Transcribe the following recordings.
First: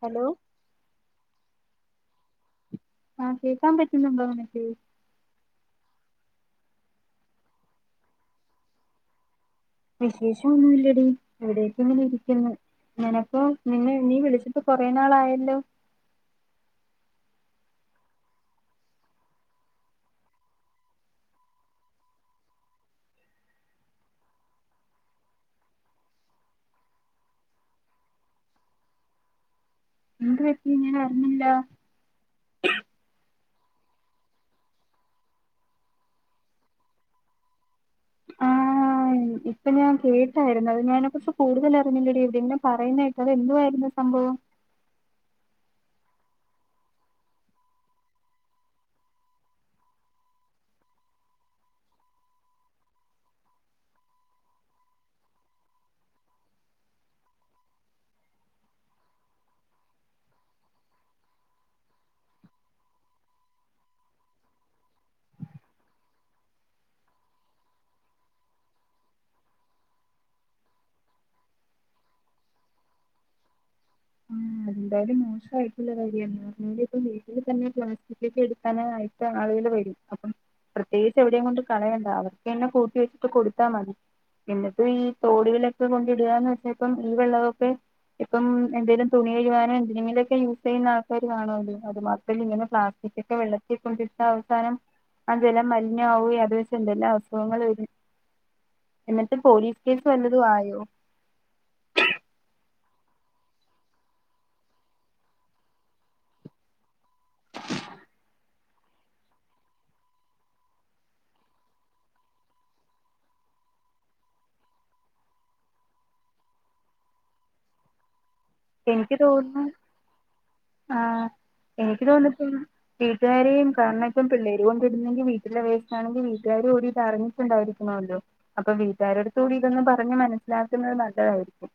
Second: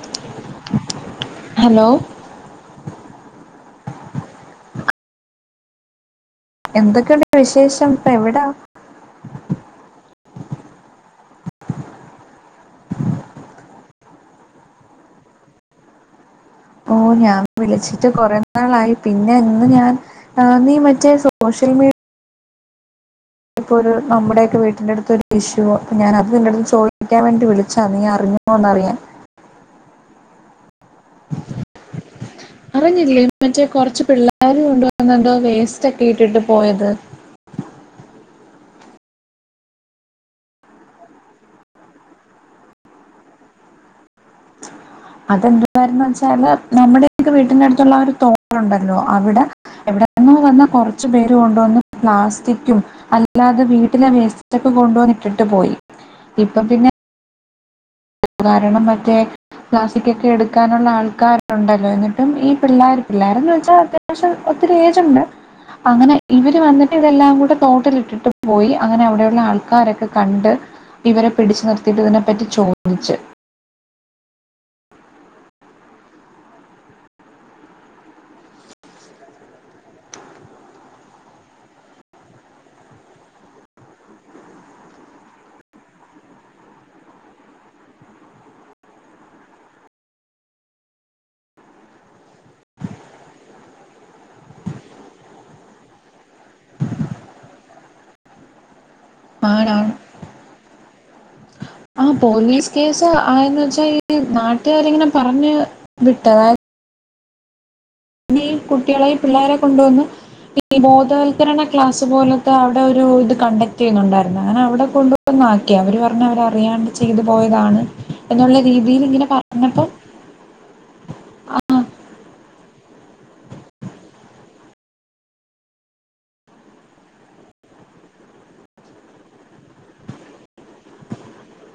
Hello hello ആകേക്കാൻ പറ്റുന്നുണ്ട അനെക്ക് എന്തൊക്കെയുണ്ട് വിശേഷം ഇപ്പോ എവിടാ വിശേഷമൊന്നുമില്ലടി ഇവിടെയൊക്കെ ഇങ്ങനെ ഇരിക്കുന്നു നിനക്കോ നിന്ന നീ വിളിച്ചിട്ട് കുറെ നാളായല്ലോ ഓ ഞാൻ വിളിച്ചിട്ട് കുറെേ നാളായി പിന്നെ ഇന്ന് ഞാൻ ആഹ് നീ മറ്റേ സോഷ്യൽ മീഡിയ ഇപ്പൊ ഒരു നമ്മുടെയൊക്കെ വീടിന്റെയടുത്ത് ഒരു ഇഷ്യുവോ ഞാനത് നിന്റെയടുത്ത് ചോദിക്കാൻ വേണ്ടി വിളിച്ചാ നീ അറിഞ്ഞോ ഒന്നറിയാൻ എന്ത് പറ്റി ഞാൻ അറിഞ്ഞില്ല അറിഞ്ഞില്ലേ മറ്റേ കുറച്ച് പിള്ളേരു കൊണ്ട് വന്നെന്തോ വേസ്റ്റ് ഒക്കെ ഇട്ടിട്ട് പോയത് ആഹ ഉ ഇപ്പൊ ഞാൻ കേട്ടായിരുന്നു അത് അതിനെകുറിച്ച് കൂടുതൽ അറിഞ്ഞില്ലടി പിന്നെ പറയുന്ന കേട്ടു അത് എന്തുവായിരുന്നു സംഭവം ഉ അതെന്ത് കയന്ന് വെച്ചാല് നമ്മുടെയൊക്കെ വീടിന്റെ അടുത്തുള്ള ആ ഒരു തോടുണ്ടല്ലോ അവിടെ എവിടെയെന്നു വന്ന കുറച്ചു പേര് കൊണ്ടുവന്ന് പ്ലാസ്റ്റിക്കും അല്ലാതെ വീട്ടിലെ വേസ്റ്റൊക്കെ കൊണ്ടുവന്നിട്ടുണ്ട് ഇട്ടിട്ട് പോയി ഇപ്പം പിന്നെ കാരണം മറ്റേ പ്ലാസ്റ്റിക്കൊക്കെ എടുക്കാനുള്ള ആൾക്കാരുണ്ടല്ലോ എന്നിട്ടും ഈ പിള്ളേർ പിള്ളോരന്ന് വെച്ചാൽ അത്യാവശ്യം ഇത്തിരി ഏജുണ്ട് അങ്ങനെ ഇവര് വന്നിട്ട് ഇതെല്ലാം കൂടെ തോട്ടിലിട്ടിട്ട് പോയി അങ്ങനെ അവിടെയുള്ള ആൾക്കാരൊക്കെ കണ്ട് ഇവരെ പിടിച്ചു നിർത്തിയിട്ടതിനെപ്പറ്റി ചോദിച്ച് എന്തായാലും മോശമായിട്ടുള്ള കാര്യമാണ് പറഞ്ഞ ഇപ്പ വീട്ടിൽ തന്നെ പ്ലാസ്റ്റിക്കൊക്കെ എടുക്കാനായിട്ട് ആളുകൾ വരും അപ്പം പ്രത്യേകിച്ച് എവിടെയും കൊണ്ട് കളയണ്ട അവർക്ക് തന്നെ കൂട്ടി വെച്ചിട്ട് കൊടുത്താൽ മതി എന്നിട്ടും ഈ തോടുകളിലൊക്കെ കൊണ്ട് ഇടുകന്ന് വെച്ചാൽ ഇപ്പം ഈ വെള്ളമൊക്കെ ഇപ്പം എന്തേങ്കലും തുണി കഴാനോ എന്തെങ്കിലുംക്ക യൂസ് ചെയ്യുന്ന ആൾക്കാര് കാണുവല്ലോ അത് മാത്രമല്ല ഇങ്ങനെ പ്ലാസ്റ്റിക്ക് ഒക്കെ വെള്ളത്തിൽ കൊണ്ടിട്ടാ അവസാനം അ ജലം മലിനമാവുകയും അത് വെച്ച് എന്തെല്ലാം അസുഖങ്ങൾ വരും എന്നിട്ട് പോലീസ് ആണാണ് കേസ് വല്ലതും ആയോ ആ പോലീസ് കേസ് ആയെന്ന് വെച്ചാൽ ഈ നാട്ടുകാര് ഇങ്ങനെ പറഞ്ഞ് വിട്ട് അതായത് ഇനി ഈ കുട്ടികളെയും പിള്ളേരെയും കൊണ്ടുവന്ന് ഈ ബോധവത്ക്കരണ ക്ലാസ് പോലത്തെ അവിടെ ഒരു ഇത് കണ്ടക്ടീയ്യുന്നുണ്ടായിരുന്നു അങ്ങനെ അവിടെ കൊണ്ട് വന്ന് ആക്കി അവര് പറഞ്ഞ് അവരറിയാണ്ട് ചെയ്തു പോയതാണ് എന്നുള്ള രീതിയിൽ എനിക്ക് ഇങ്ങനെ തോന്നുന്നു പറഞ്ഞപ്പം ആഹ് ആ എനിക്ക് തോന്നന്ന്പ്പം വീട്ടുകാരെയും കാരണം ഇപ്പം പിള്ളേര് കൊണ്ട് ഇടുന്നെങ്കിൽ വീട്ടിലെവേസ്റ്റ് ആണെങ്കിൽ വീട്ടുകാര് കൂടിട്ട് അറിഞ്ഞിട്ടിണ്ടാവി ക്കണോല്ലോ അപ്പൊ വീട്ടുകാരടുത്ത് കൂടി ഇതൊന്ന് പറഞ്ഞ് മനസ്സിലാക്കുന്നത് നല്ലതായിരിക്കും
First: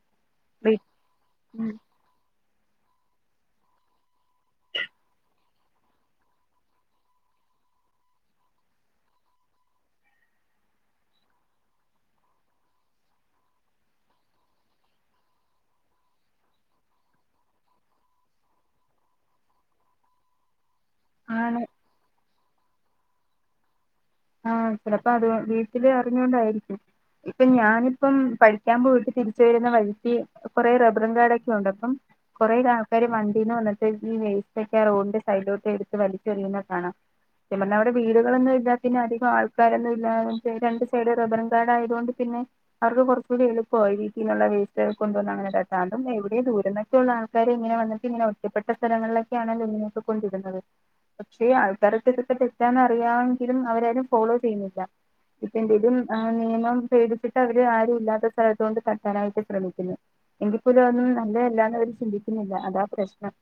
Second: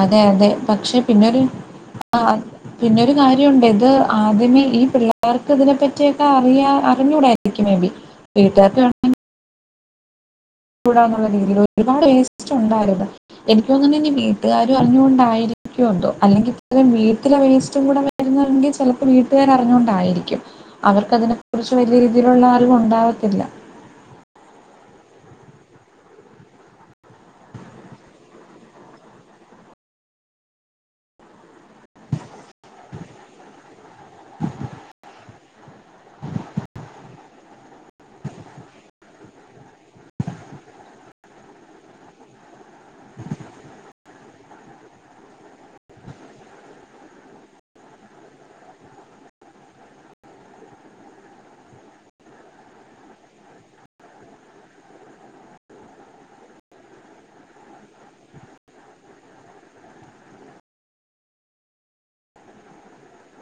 അതെ അതെ വീ പക്ഷേ പിന്നെയൊരു ഉം ആ പിന്നൊരു കാര്യം ഉണ്ട് ഇത് ആദ്യമേ ഈ പിള്ളേർക്ക് ഇതിനെപ്പറ്റിയൊക്കെ അറിയാ അറിഞ്ഞൂടായിരിക്കും മേ ബി വീട്ട്ക്കാർക് കൂടാവുന്നുള്ള രീതിയിൽ ഒരുപാട് വേസ്റ്റ് ഉണ്ടായിരുന്നു എനിക്ക് തോന്നുന്ന് ഇനി വീട്ടുകാരും അറിഞ്ഞുകൊണ്ടായിരി ക്ക്യോ എന്തോ അല്ലെങ്കിൽ ഇത്രം വീട്ടിലെ വേസ്റ്റും കൂടെ വരന്നുള്ളങ്കിൽ ചെലപ്പോ വീട്ടുകാര് അറിഞ്ഞൊണ്ടായിരിക്കും അവർക്ക് ആണ് അതിനെക്കുറിച്ച് വലിയ രീതിയിലുള്ള അറിവ് ഉണ്ടാവത്തില്ല ആഹ് ചിലപ്പോ അത് വീട്ടില് അറിഞ്ഞൊണ്ടായിരിക്കും ഇപ്പൊ ഞാനിപ്പം പഠിക്കാൻ പോയിട്ട് തിരിച്ച് വരുന്ന വഴിക്ക് കുറെ റബ്ബറും കാടൊക്കെ ഉണ്ട് അപ്പം കൊറെേ ആൾക്കാര് വണ്ടീല് വന്നിട്ട് ഈ വേസ്റ്റ്ക്കെ റോഡിൻ്റെ സൈഡിലോട്ട് എടുത്ത് വലിച്ചറിയുന്ന കാണാം സത്യംപറഞ്ഞ അവിടെ വീടുകളൊന്നും ഇല്ലാത പിന്നെ അധികം ആൾക്കാരൊന്നും ഇല്ലാണ്ട് രണ്ട് സൈഡും റബ്ബറിൻകാട് ആയതുകൊണ്ട് പിന്നെ അവർക്ക് കുറച്ചൂടി എളുപ്പ പ്പായി വീട്ടിനുള്ള വേസ്റ്റ് ക്കെ കൊണ്ടുവന്നങ്ങനെ തട്ടും അതും എവിടെയും ദൂരൊന്നൊക്കെള്ള ആൾക്കാര് ഇങ്ങനെ വന്നിട്ട് ഇങ്ങനെ ഒറ്റപ്പെട്ട സ്ഥലങ്ങളിലൊക്കെയാണല്ലോ ഇങ്ങനൊക്കെക്കൊണ്ടിടുന്നത് പക്ഷേ യീആൾക്കാരക്കെ ഇതൊക്ക തെറ്റാന്നറിയാൻ എങ്കിലും അവരാരും ഫോളോ ചെയ്യുന്നില്ല ഇപ്പ എന്തെലും ആഹ് നിയമം പേടിച്ചിട്ട് അവര് ആരും ഇല്ലാത്ത സ്ഥലത്ത് കൊണ്ട് തട്ടാനായിട്ട് ശ്രമിക്കുന്ന് എങ്കിപ്പോലും അവൊന്നും നല്ലതല്ലാന്ന് അവര് ചിന്തിക്കുന്നില്ല അതാ പ്രശ്നം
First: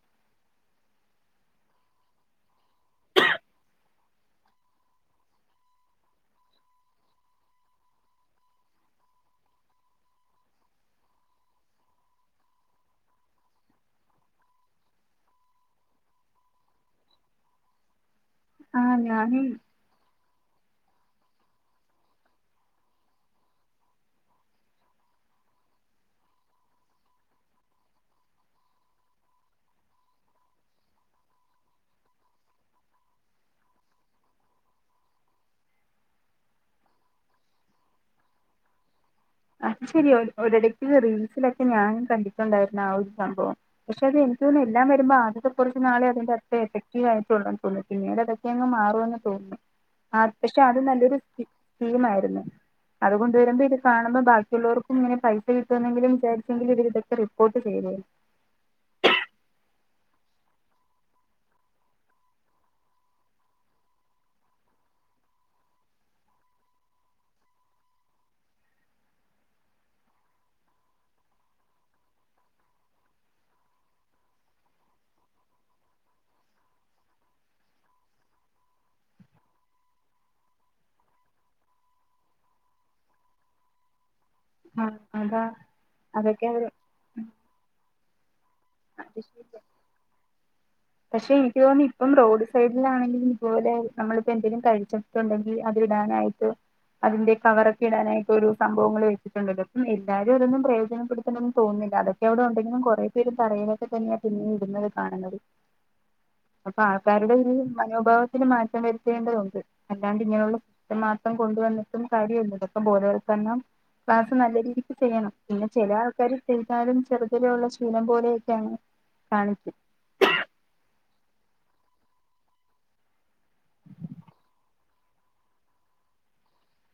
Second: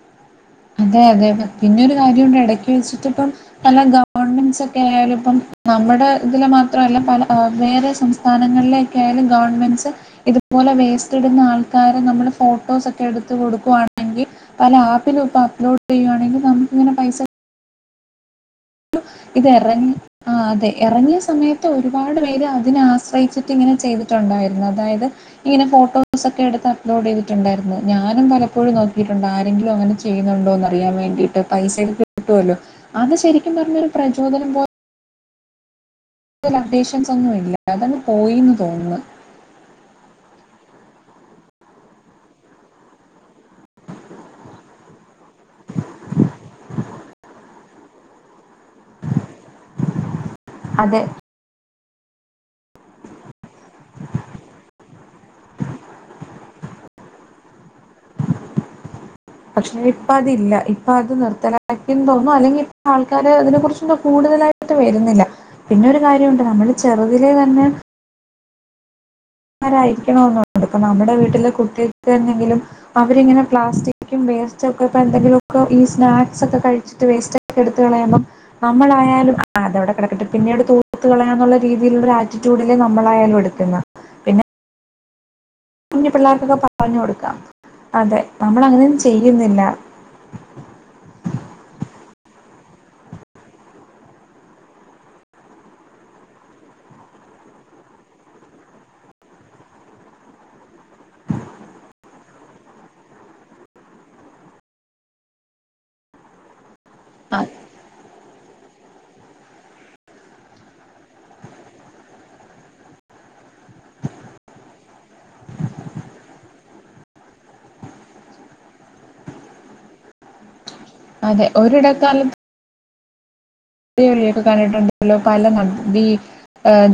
അതെ അതെ പിന്നൊരു കാര്യംണ്ട് ഇടക്ക് വെച്ചിട്ട് ഇപ്പം നല്ല ഗവൺമെന്റ്സ് ഒക്കെ ആയാലും ഇപ്പം നമ്മുടെ ഇതില് മാത്രല്ല പല വേറെ സംസ്ഥാനങ്ങളിലൊക്കെ ആയാലും ഗവൺമെന്റ്സ് ഇതുപോലെ വേസ്റ്റ് ഇടുന്ന ആൾക്കാരെ നമ്മള് ഫോട്ടോസൊക്കെ എടുത്ത് കൊടുക്കുവാണെങ്കി പല ആപ്പിലും ഇപ്പ ലോഡ് ചെയ്യു ആണെങ്കിൽ നമുക്കിങ്ങനെ പൈസ ആഹ് ന്നു ഞാനും ഇത് എറങ്ങി ആ അതെ എറങ്ങിയ സമയത്ത് ഒരുപാട് പേര് അതിനെ ആശ്രയിച്ചിട്ട് ഇങ്ങനെ ചെയ്തിട്ടുണ്ടായിരുന്നു അതായത് ഇങ്ങനെ ഫോട്ടോസ് ഒക്കെ എടുത്ത് അപ്ലോഡ് ചെയ്തിട്ടുണ്ടായിരുന്നു ഞാനും പലപ്പോഴും നോക്കിയിട്ടുണ്ട് ആരെങ്കിലും അങ്ങനെ ചെയ് ന്നുണ്ടോന്നറിയാൻ വേണ്ടിട്ട് പൈസക്കെ കിട്ടുല്ലോ അത് ശരിക്കും പറഞ്ഞരു പ്രചോദനം പോലെ അപ്ഡേഷൻസ് ഒന്നും ഇല്ല അതാണ് പോയിന്ന് തോന്നുന്ന് അത് ശരി ഒരിടക്ക്ത് റീൽസിലൊക്കെ ഞാനും കണ്ടിട്ടുണ്ടായിരുന്നു ആ ഒരു സംഭവം പക്ഷെ അത് എ നിക്ക് എല്ലാം വരുമ്പോ ആ കുറച്ച് നാളെ അതിന്റെ അത്ര എഫക്റ്റീവ് ആയിട്ട് ഉള്ളന്ന് തോന്നുന്നു പിന്നീട് അതൊക്കെയങ്ങ് മാറുന്ന് തോന്നുന്നു ആ പക്ഷെ അത് അതെ. നല്ലൊരു സ്കീമായിരുന്നു ബാക്കിയുള്ളവർക്കും ഇങ്ങനെ പൈസ കിട്ടുന്നെങ്കിലും വിചരിച്ചെങ്കിൽ ഇവര് ഇതൊക്കെ റിപ്പോർട്ട് ചെയ്തേനെ ഇപ്പ അതില്ല ഇപ്പ അത് നിർത്തലാക്കിന്ന് തോന്നുന്നു അല്ലെങ്കി ഇപ്പ ആൾക്കാര് അതിനെ കുറിചൊന്നും കൂടുതലായിട്ട് വരുന്നില്ല പിന്നെ ഒരു കാര്യുണ്ട് നമ്മള് ചെറുതിലെ തന്നെ മാരായിരിക്കണംന്ന് ഉണ്ട് നമ്മുടെ വീട്ടിലെ കുട്ടികൾക്ക് എന്നെങ്കിലും അവരിങ്ങനെ പ്ലാസ്റ്റിക്കും വേസ്റ്റോക്കെ പ്പഎന്തെിലുക്കെ ഈ സ്നാക്സ് ഒക്കെ കഴിച്ചിട്ട് വേസ്റ്റ് ക്കെ എടുത്ത്കളയുമ്പേ നമ്മളായാലും ആ അതവിടെ കിടക്കിട്ട് പിന്നീട് തൂത്ത് കളയാന്നുള്ള രീതിയിലുള്ള ഒരു ആറ്റിറ്റ്യൂഡില്ലേ നമ്മളായാലും എടുക്കുന്ന് പിന്നെ ആ അതാ കുഞ്ഞു അതൊക്കെ പിള്ളേർക്കൊക്കെ അവര് പറഞ്ഞു കൊടുക്കാം അതെ നമ്മൾ അങ്ങനെ ഒന്നും അത് ശരിയാ ചെയ്യുന്നില്ല പക്ഷെ എനിക്ക് തോന്നുന്നു ഇപ്പം റോഡ് സൈഡിലാണെങ്കിലും ഇതുപോലെ നമ്മളിപ്പോ എന്തെങ്കിലും കഴിച്ചിട്ടുണ്ടെങ്കിൽ അതി ടാൻ ആയിട്ട് അതിന്റെ കവറൊക്കെ ഇടാനായിട്ട് ഒരു സംഭവങ്ങള് വെച്ചിട്ടുണ്ടല്ലോ അപ്പം എല്ലാരും അതൊന്നും പ്രയോജനപ്പെടുത്തണംന്ന് തോന്ന ന്നില്ല അതൊക്കെ അവിടെ ഉണ്ടെങ്കിലും കുറേ പേര് തറയിലൊക്കെ തന്നെയാ പിന്നിം ഇടുന്നത് കാണുന്നത് അപ്പൊ ആൾക്കാരുടെ അ ഒരു മനോഭാവം ഒത്തരി മാറ്റം വരുത്തേണ്ടതുണ്ട് അല്ലാണ്ട് ഇങ്ങനെയുള്ള മാത്രം കൊണ്ടുവന്നിട്ടും കാര്യം ഇല്ലല്ലോ ഇപ്പം ബോധവൽക്കരണ എണ്ണം ക്ലാസ് നല്ല രീതിക്ക് ചെയ്യണം പിന്നെ ചില ആൾക്കാർ ചെയ്താലും ചെറുതിലെ ഉള്ള ശീലം പോലെയൊക്കെയാണ് കാണിച്ചു അതെ ഒരിടക്കാലത്ത് ടി വി യൊക്കെ കണ്ടിട്ടൊണ്ടങ്കില്ലും പല നദി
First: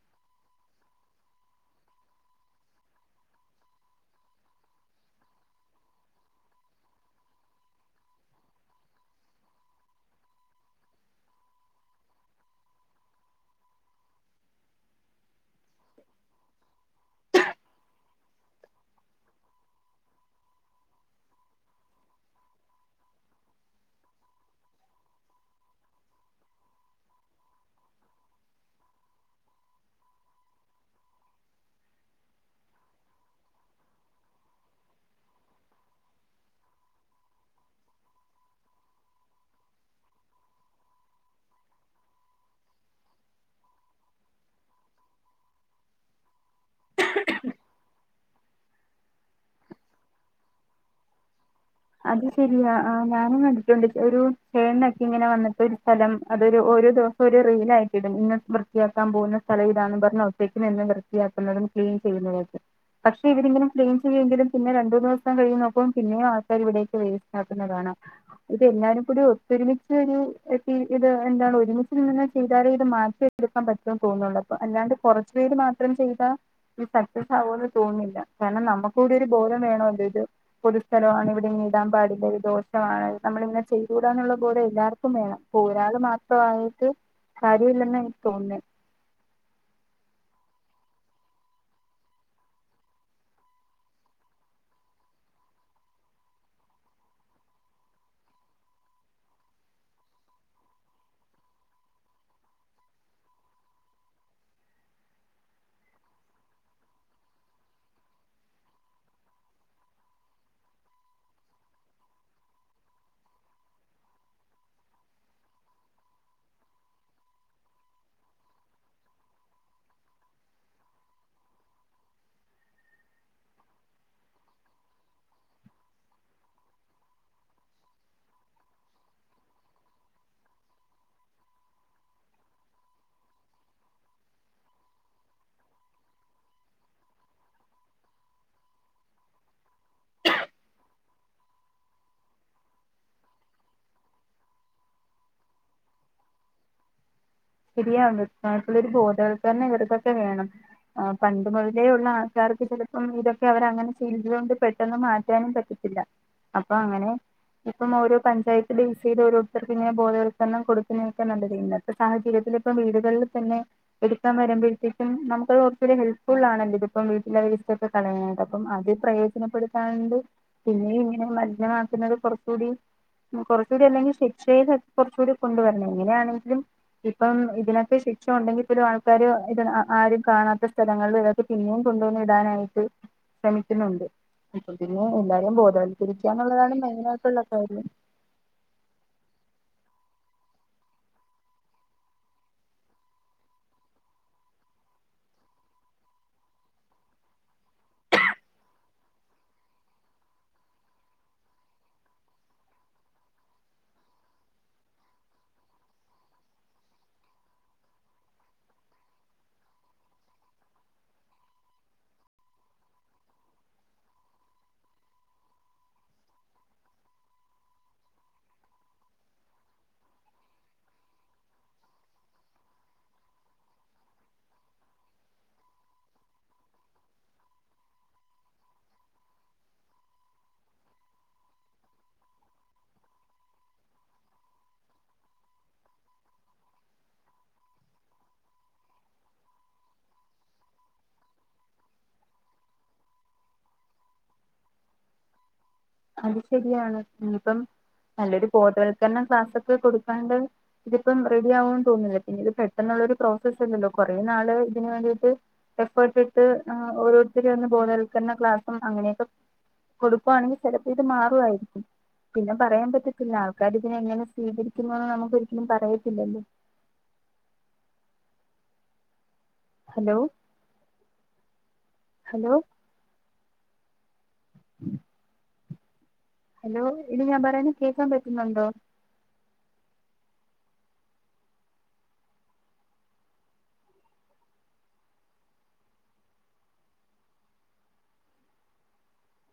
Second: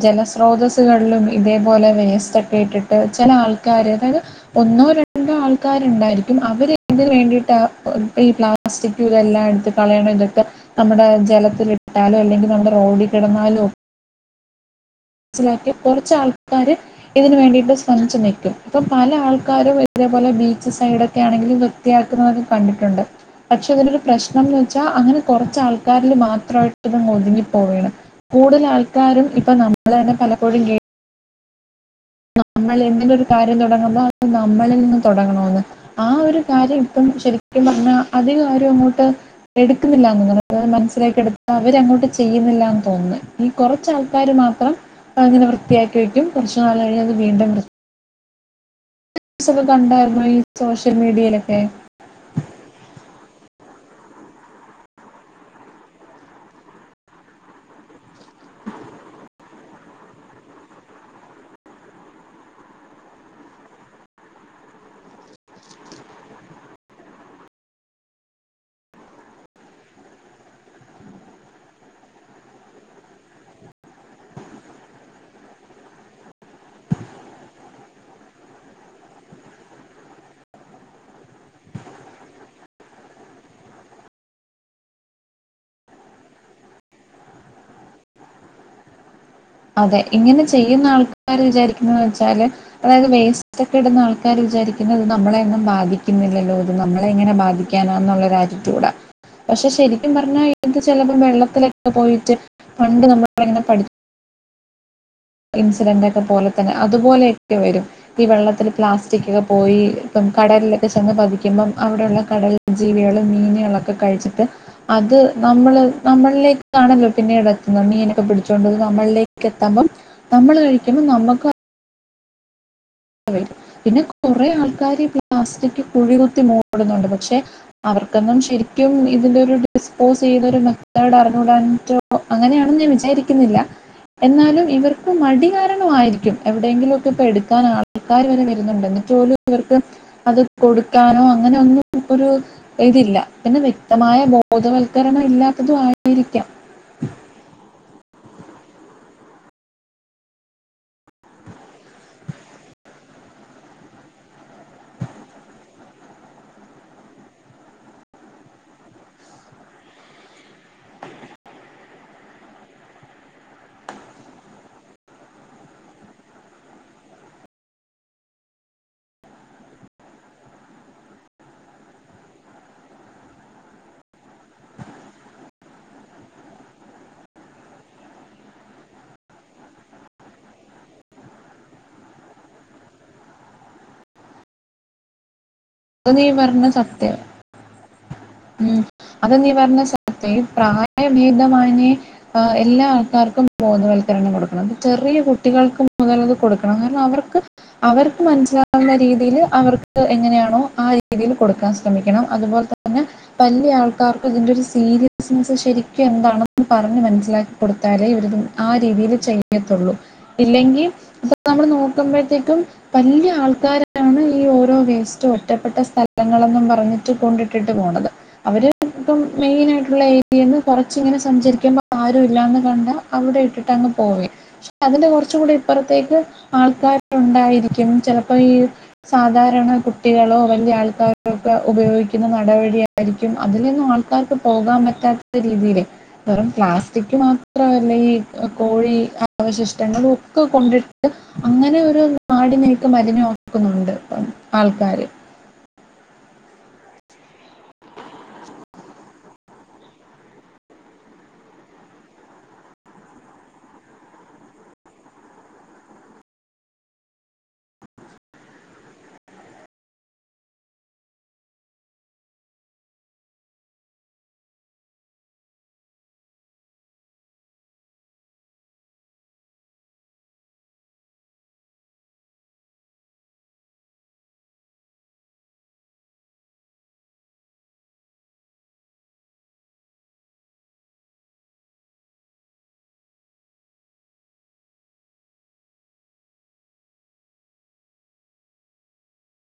ജലസ്രോതസ്സുകളിലും ഇതേപോലെ വെസറ്റ്ക്കെ ഇട്ടിട്ട് ചില ആൾക്കാര് അതായത് ഒന്നോ രണ്ടോ ആൾക്കാരുണ്ടായിരിക്കും അവര് ഇതിന് വേണ്ടിയിട്ട് ഈ പ്ലാസ്റ്റിക് ഇതെല്ലാം കളയണം ഇതൊക്കേ നമ്മുടെ ജല ഇട്ടാലോ അല്ലെങ്കിൽ നമ്മുടെ റോഡി കിടന്നാലോ മനസ്സിലാക്കി കുറച്ച് ആൾക്കാര് ഇതന് വേണ്ടിയിട്ട് ശ്രമിച്ചു നിൽക്കും അപ്പം പല ആൾക്കാരും ഇതേപോലെ ബീച്ച് സൈഡൊക്കെയാണെങ്കിലും വൃത്തിയാക്കുന്നതും കണ്ടിട്ടുണ്ട് പക്ഷെ അതിനൊരു പ്രശ്നംന്ന് വെച്ചാൽ അങ്ങനെ കുറച്ച് ആൾക്കാരില് മാത്രം ത്രാട്ട് ഇതങ്ങ് ഒതുങ്ങി പ്പോവയാണ് കൂടുതൽ ആൾക്കാരും ഇപ്പൊ നമ്മള് തന്നെ പലപ്പോഴും കേ നമ്മൾ ഇങ്ങനെ ഒരു കാര്യം തുടങ്ങുമ്പം അത് നമ്മളിൽ നിന്ന് തുടങ്ങണന്ന് ആ ഒരു കാര്യം ഇപ്പം ശരിക്കും [unintelligible] അധികം അവരും അങ്ങോട്ട് എടുക്കുന്നില്ലന്ന്ത് മനസ്സിലാക്കി എടുത്ത് അവരങ്ങോട്ട് ചെയ്യുന്നില്ല ത ഈ കുറച്ച ആൾക്കാർ മാത്രം അങ്ങനെ വൃത്തിയാക്കി വക്കും കുറച്ച് നാള് അത് വീണ്ടും ന്യൂസൊക്കെ കണ്ടായിരുന്നോ ഈ സോഷ്യൽ മീഡിയയിലൊക്കെ അത് ശരിയാ ഞാനും കണ്ടിട്ടൊണ്ട് ഒരു ചേന്നക്കെ ഇങ്ങനെ വന്നിട്ട് ഒരു സ്ഥലം അതൊരു ഒരു ദിവസം ഒരു റീൽ ആയിട്ടിടും ഇന്ന് വൃത്തിയാക്കാൻ പോകുന്ന സ്ഥലം ഇതാന്ന് പറഞ്ഞ് അവത്തേക്കും നിന്ന് വൃത്തിയാക്കുന്നതും ക്ലീൻ ചെയ്യുന്നതായിട്ട് പക്ഷെ ഇവരിങ്ങനെ ക്ലീൻ ചെയ്യുമെങ്കിലും പിന്നെ രണ്ടൂ ദിവസം കഴിയും നോക്കുമ്പം പിന്നെയും അവര് ഇവിടെയൊക്കെ വരൂ ഇതാക്കുന്ന കാണാം എല്ലാർക്കും ഒത്തൊമിച്ച് ഒരു ഇത് എന്താ ഒരുമിച്ച് നിന്ന് ചെയ്താലേ ഇത് മാറ്റിയെടുക്കാൻ പറ്റുമെന്ന് തോന്നുന്നുണ്ട് അപ്പൊ അല്ലാണ്ട് കുറച്ച് പേര് മാത്രം ചെയ്താ സക്സസ് ആകുമെന്ന് തോന്നുന്നില്ല കാരണം നമ്മുക്ക കൂടെ ഒരു ബോധം വേണോല്ലോ ഇത് പൊതുസ്ഥലം ആണ് മിണ്ടാൻ പാടില്ല ഇത് ദോഷമാണ് ആയിട്ട് കാര്യമില്ലെന്ന് എനിക്ക് തോന്നുന്നെ അതെ ഇങ്ങനെ ചെയ്യുന്ന ആൾക്കാര് വിചാരിക്കുന്നന്ന് വെച്ചാല് അതായത് വേസ്റ്റ് ഒക്കെ ഇടുന്ന ആൾക്കാര് വിചാരിക്കുന്നത് നമ്മളെൊന്നും ബാധിക്കുന്നില്ലല്ലോ ഇത് നമ്മളെ എങ്ങനെ ബാധിക്കാനാ എന്നുള്ളൊ ആറ്റിറ്റ്യൂഡാ പക്ഷെ ശരിക്കും പറഞ്ഞ ഇപ്പേഴത്തെ ചിലപ്പോ വെള്ളത്തിലൊക്കെ പോയിട്ട് പണ്ട് നമ്മൾ ഇങ്ങനെ പഠി ഇൻസിഡന്റ് ഒക്കെ പോലെ തന്നെ അതുപോലെയൊക്കെ വരും ഈ വെള്ളത്തിൽ പ്ലാസ്റ്റിക് ഒക്കെ പോയി ഇപ്പം കടലിലൊക്കെ ചെന്ന് പതിക്കുമ്പം അവിടെയുള്ള കടൽ ജീവികളും മീനുകളൊക്കെ കഴിച്ചിട്ട് അത് നമ്മള് നമ്മളിലേക്കാണല്ലോ പിന്നെ ഇട എത്തുന്നു മീനൊക്കെ പിടിച്ചുകോണ്ടത് നമ്മളിലേക്ക് എത്തുമ്പം നമ്മൾ കഴിക്കുമ്പം നമ്മുക്ക് പിന്നെ കുറെ ആൾക്കാര് പ്ലാസ്റ്റിക് കുഴി കുത്തി മൂടുന്നുണ്ട് പക്ഷെ അവർ അവക്കൊന്നും ശരിക്കും ഇതിന്റെ ഒരു ഡിസ്പോസ് ചെയ്തൊരു മെതേഡ് അറിഞ്ഞുടാനോ അങ്ങനെയാണെന്ന് വിചാരിക്കുന്നില്ല എന്നാലും ഇവർക്ക് മടികാരണമായിരിക്കും എവിടെങ്കിലും ഒക്കെ ഇപ്പോ എടുക്കാ ആൾ ആൾക്കാർ വരെ വരുന്നുണ്ട് എന്നിട്ടുപോലും ഇവർക്ക് അത് കൊടുക്കാനോ അങ്ങനെ ഒന്നും ഒരു ഇതില്ല പിന്നെ വ്യക്തമായ ബോധവൽക്കരണം ഇല്ലാത്തതും ആയിരിക്കാം ശരിയാ വൃത്തായിട്ടുള്ളരു ബോധവൽക്കര ഇവർക്കൊക്കെ വേണം ആ പണ്ട് മുതലേ ഉള്ള ആൾക്കാർക്ക് ചിലപ്പോം ഇതൊക്കെ അവർ അങ്ങനെ ചെയ്തത് കൊണ്ട് പെട്ടെന്ന് മാറ്റാനും പറ്റി ഇല്ല അപ്പൊ അങ്ങനെ ഇപ്പം ഓരോ പഞ്ചായത്തിന്റെ വിസയിൽ ഓരോരുത്തർക്ക് ഇങ്ങനെ ബോവൽക്കരണം കൊടുന്നക്കാ നല്ലത് ഇന്നത്തെ സാഹചര്യത്തി ഇതിപ്പം വീടുകളിൽ തന്നെ എടുക്കാൻ വരുമ്പോഴത്തേക്കും നമുക്ക് കുറച്ചോ കൂടി ഹെൽപ് ഫുൾ ആണല്ലോ ഇതിപ്പം വീട്ടില് വേസ്റ്റ് ഒക്കെ കളയാനായിട്ട് അപ്പം അത് പ്രയോജനപ്പെടുത്താണ്ട് പിന്നെ ഇങ്ങനെ മലിനമാക്കുന്നത് കുറ കൂടി കുറച്ചൂടി അല്ലെങ്കിൽ ശിക്ഷയും കുറച്ചുകൂടി കൊണ്ടുവരണം ഇങ്ങനെയാണെങ്കിലും ഇപ്പം ഇതിനൊക്കെ ശിക്ഷ ഉണ്ടെങ്കിൽ പോലും ആൾക്കാർ ഇത് ആരും കാണാത്ത സ്ഥലങ്ങളിൽ ഇതൊക്കെ പിന്നെയും കൊണ്ടു വന്ന് ടാനായിട്ട് ശ്രമിക്കുന്നുണ്ട് അപ്പൊ പിന്നെ എല്ലാരും അത് നീ വൽക്കരിക്കാനുള്ളതാണ് പറഞ്ഞത് സത്യം. മെയിനായിട്ടുള്ള കാര്യം ഉം അത് നീ പറഞ്ഞ സത്യം പ്രായഭേദമാന്യേ എല്ലാ ആൾക്കാർക്കും ബോധവൽക്കണം ക്കരണം കൊടുക്കണം ചെറിയ കുട്ടികൾക്ക് മുതലത് കൊടുക്കണം കാരണം അവർക്ക് അവർക്ക് മനസിലാവുന്ന രീതിയിൽ അവർക്ക് എങ്ങനെയാണോ ആഹ് രീതിയിൽ കൊടുക്കാൻ ശ്രമിക്കണം അതുപോലെ ത ന്നെ വല്യ ആൾക്കാർക്ക് ഇതിന്റെ ഒരു സീരിയസ്നെസ്സ് ശരിക്കും എന്താണെന്ന് പറഞ്ഞ് മനസ്സിലാക്കി കൊടുത്ത് [unintelligible] ആ രീതിയിൽ ചെയ്യത്തൊള്ളൂ ഇല്ലെങ്കി ഇപ്പൊ നമ്മള് നോക്കുമ്പഴത്തേക്കും വല്യ ആൾക്കാരാണ് ഈ ഓരോ വേസ്റ്റ് ഒറ്റപ്പെട്ട സ്ഥലങ്ങളെന്നും പറഞ്ഞിട്ട് കൊണ്ടി ട്ടിട്ട് പോണത് അവര് ഇപ്പം മെയിനായിയിട്ടുള്ള ഏരിയേന്ന് കൊറച്ച് ഇങ്ങനെ സഞ്ചരിക്കുമ്പോ ആരും ഇല്ലാന്ന് കണ്ടാ അവിടെ ഇട്ടിട്ട് അങ്ങ് പോവേ പക്ഷെ അതിന്റെ കുറച്ചും കൂടി ഇപ്പറത്തേക്ക് ആൾക്കാരുണ്ടായിരിക്കും ചെലപ്പോ ഈ സാധാരണ കുട്ടികളോ വല്യ ആൾക്കാരോക്കെ ഉപയോഗിക്ക ന്ന നടവഴി ആയിരിക്കും അതിലൊന്നും ആൾക്കാർക്ക് പോകാൻ പറ്റാത്ത രീതിയിലേ വെറും പ്ലാസ്റ്റിക് മാത്രല്ല ഈ കോഴി അവശിഷ്ടങ്ങളൊക്കെ കൊണ്ടിട്ട് അങ്ങനെ ഒരു നടിനൊക്കെ മലിനമാക്കുന്നുണ്ട് ഇപ്പം ആൾക്കാാര് [inaudible] അത് ശരിയാണ് ഇനി ഇപ്പം നല്ലൊരു ബോധവൽക്കരണം ക്ലാസൊക്കെ കൊടുക്കാണ്ട് ഇതിപ്പം റെഡി ആവുന്ന് തോന്നുന്നില്ല പിന്നെ ഇത് പെട്ടെന്ന് ഒരു പ്രോസസ് അല്ലല്ലോ കൊറേ നാള് ഇതിനുവേണ്ടിയിട്ട് എഫേർട്ടിട്ട് ഓരോരുത്തരെ ഒന്ന് ബോധവൽ വൽക്കരണ ക്ലാസ്സും അങ്ങനെയൊക്കെ കൊടുക്കുവാണെങ്കിൽ ചെലപ്പോ ഇത് മാറുവായിരിക്കും പിന്നെ പറയാൻ പറ്റത്തില്ല ആൾക്കാർ ഇതിനെ എങ്ങനെ സ്വീകരിക്കുമോന്ന് നമുക്ക് ഒരിക്കലും പറയത്തില്ലല്ലോ [inaudible] ഹലോ ഹലോ ഹലോ ഇനി ഞാൻ പറയുന്ന കേക്കാൻ പറ്റുന്നുണ്ടോ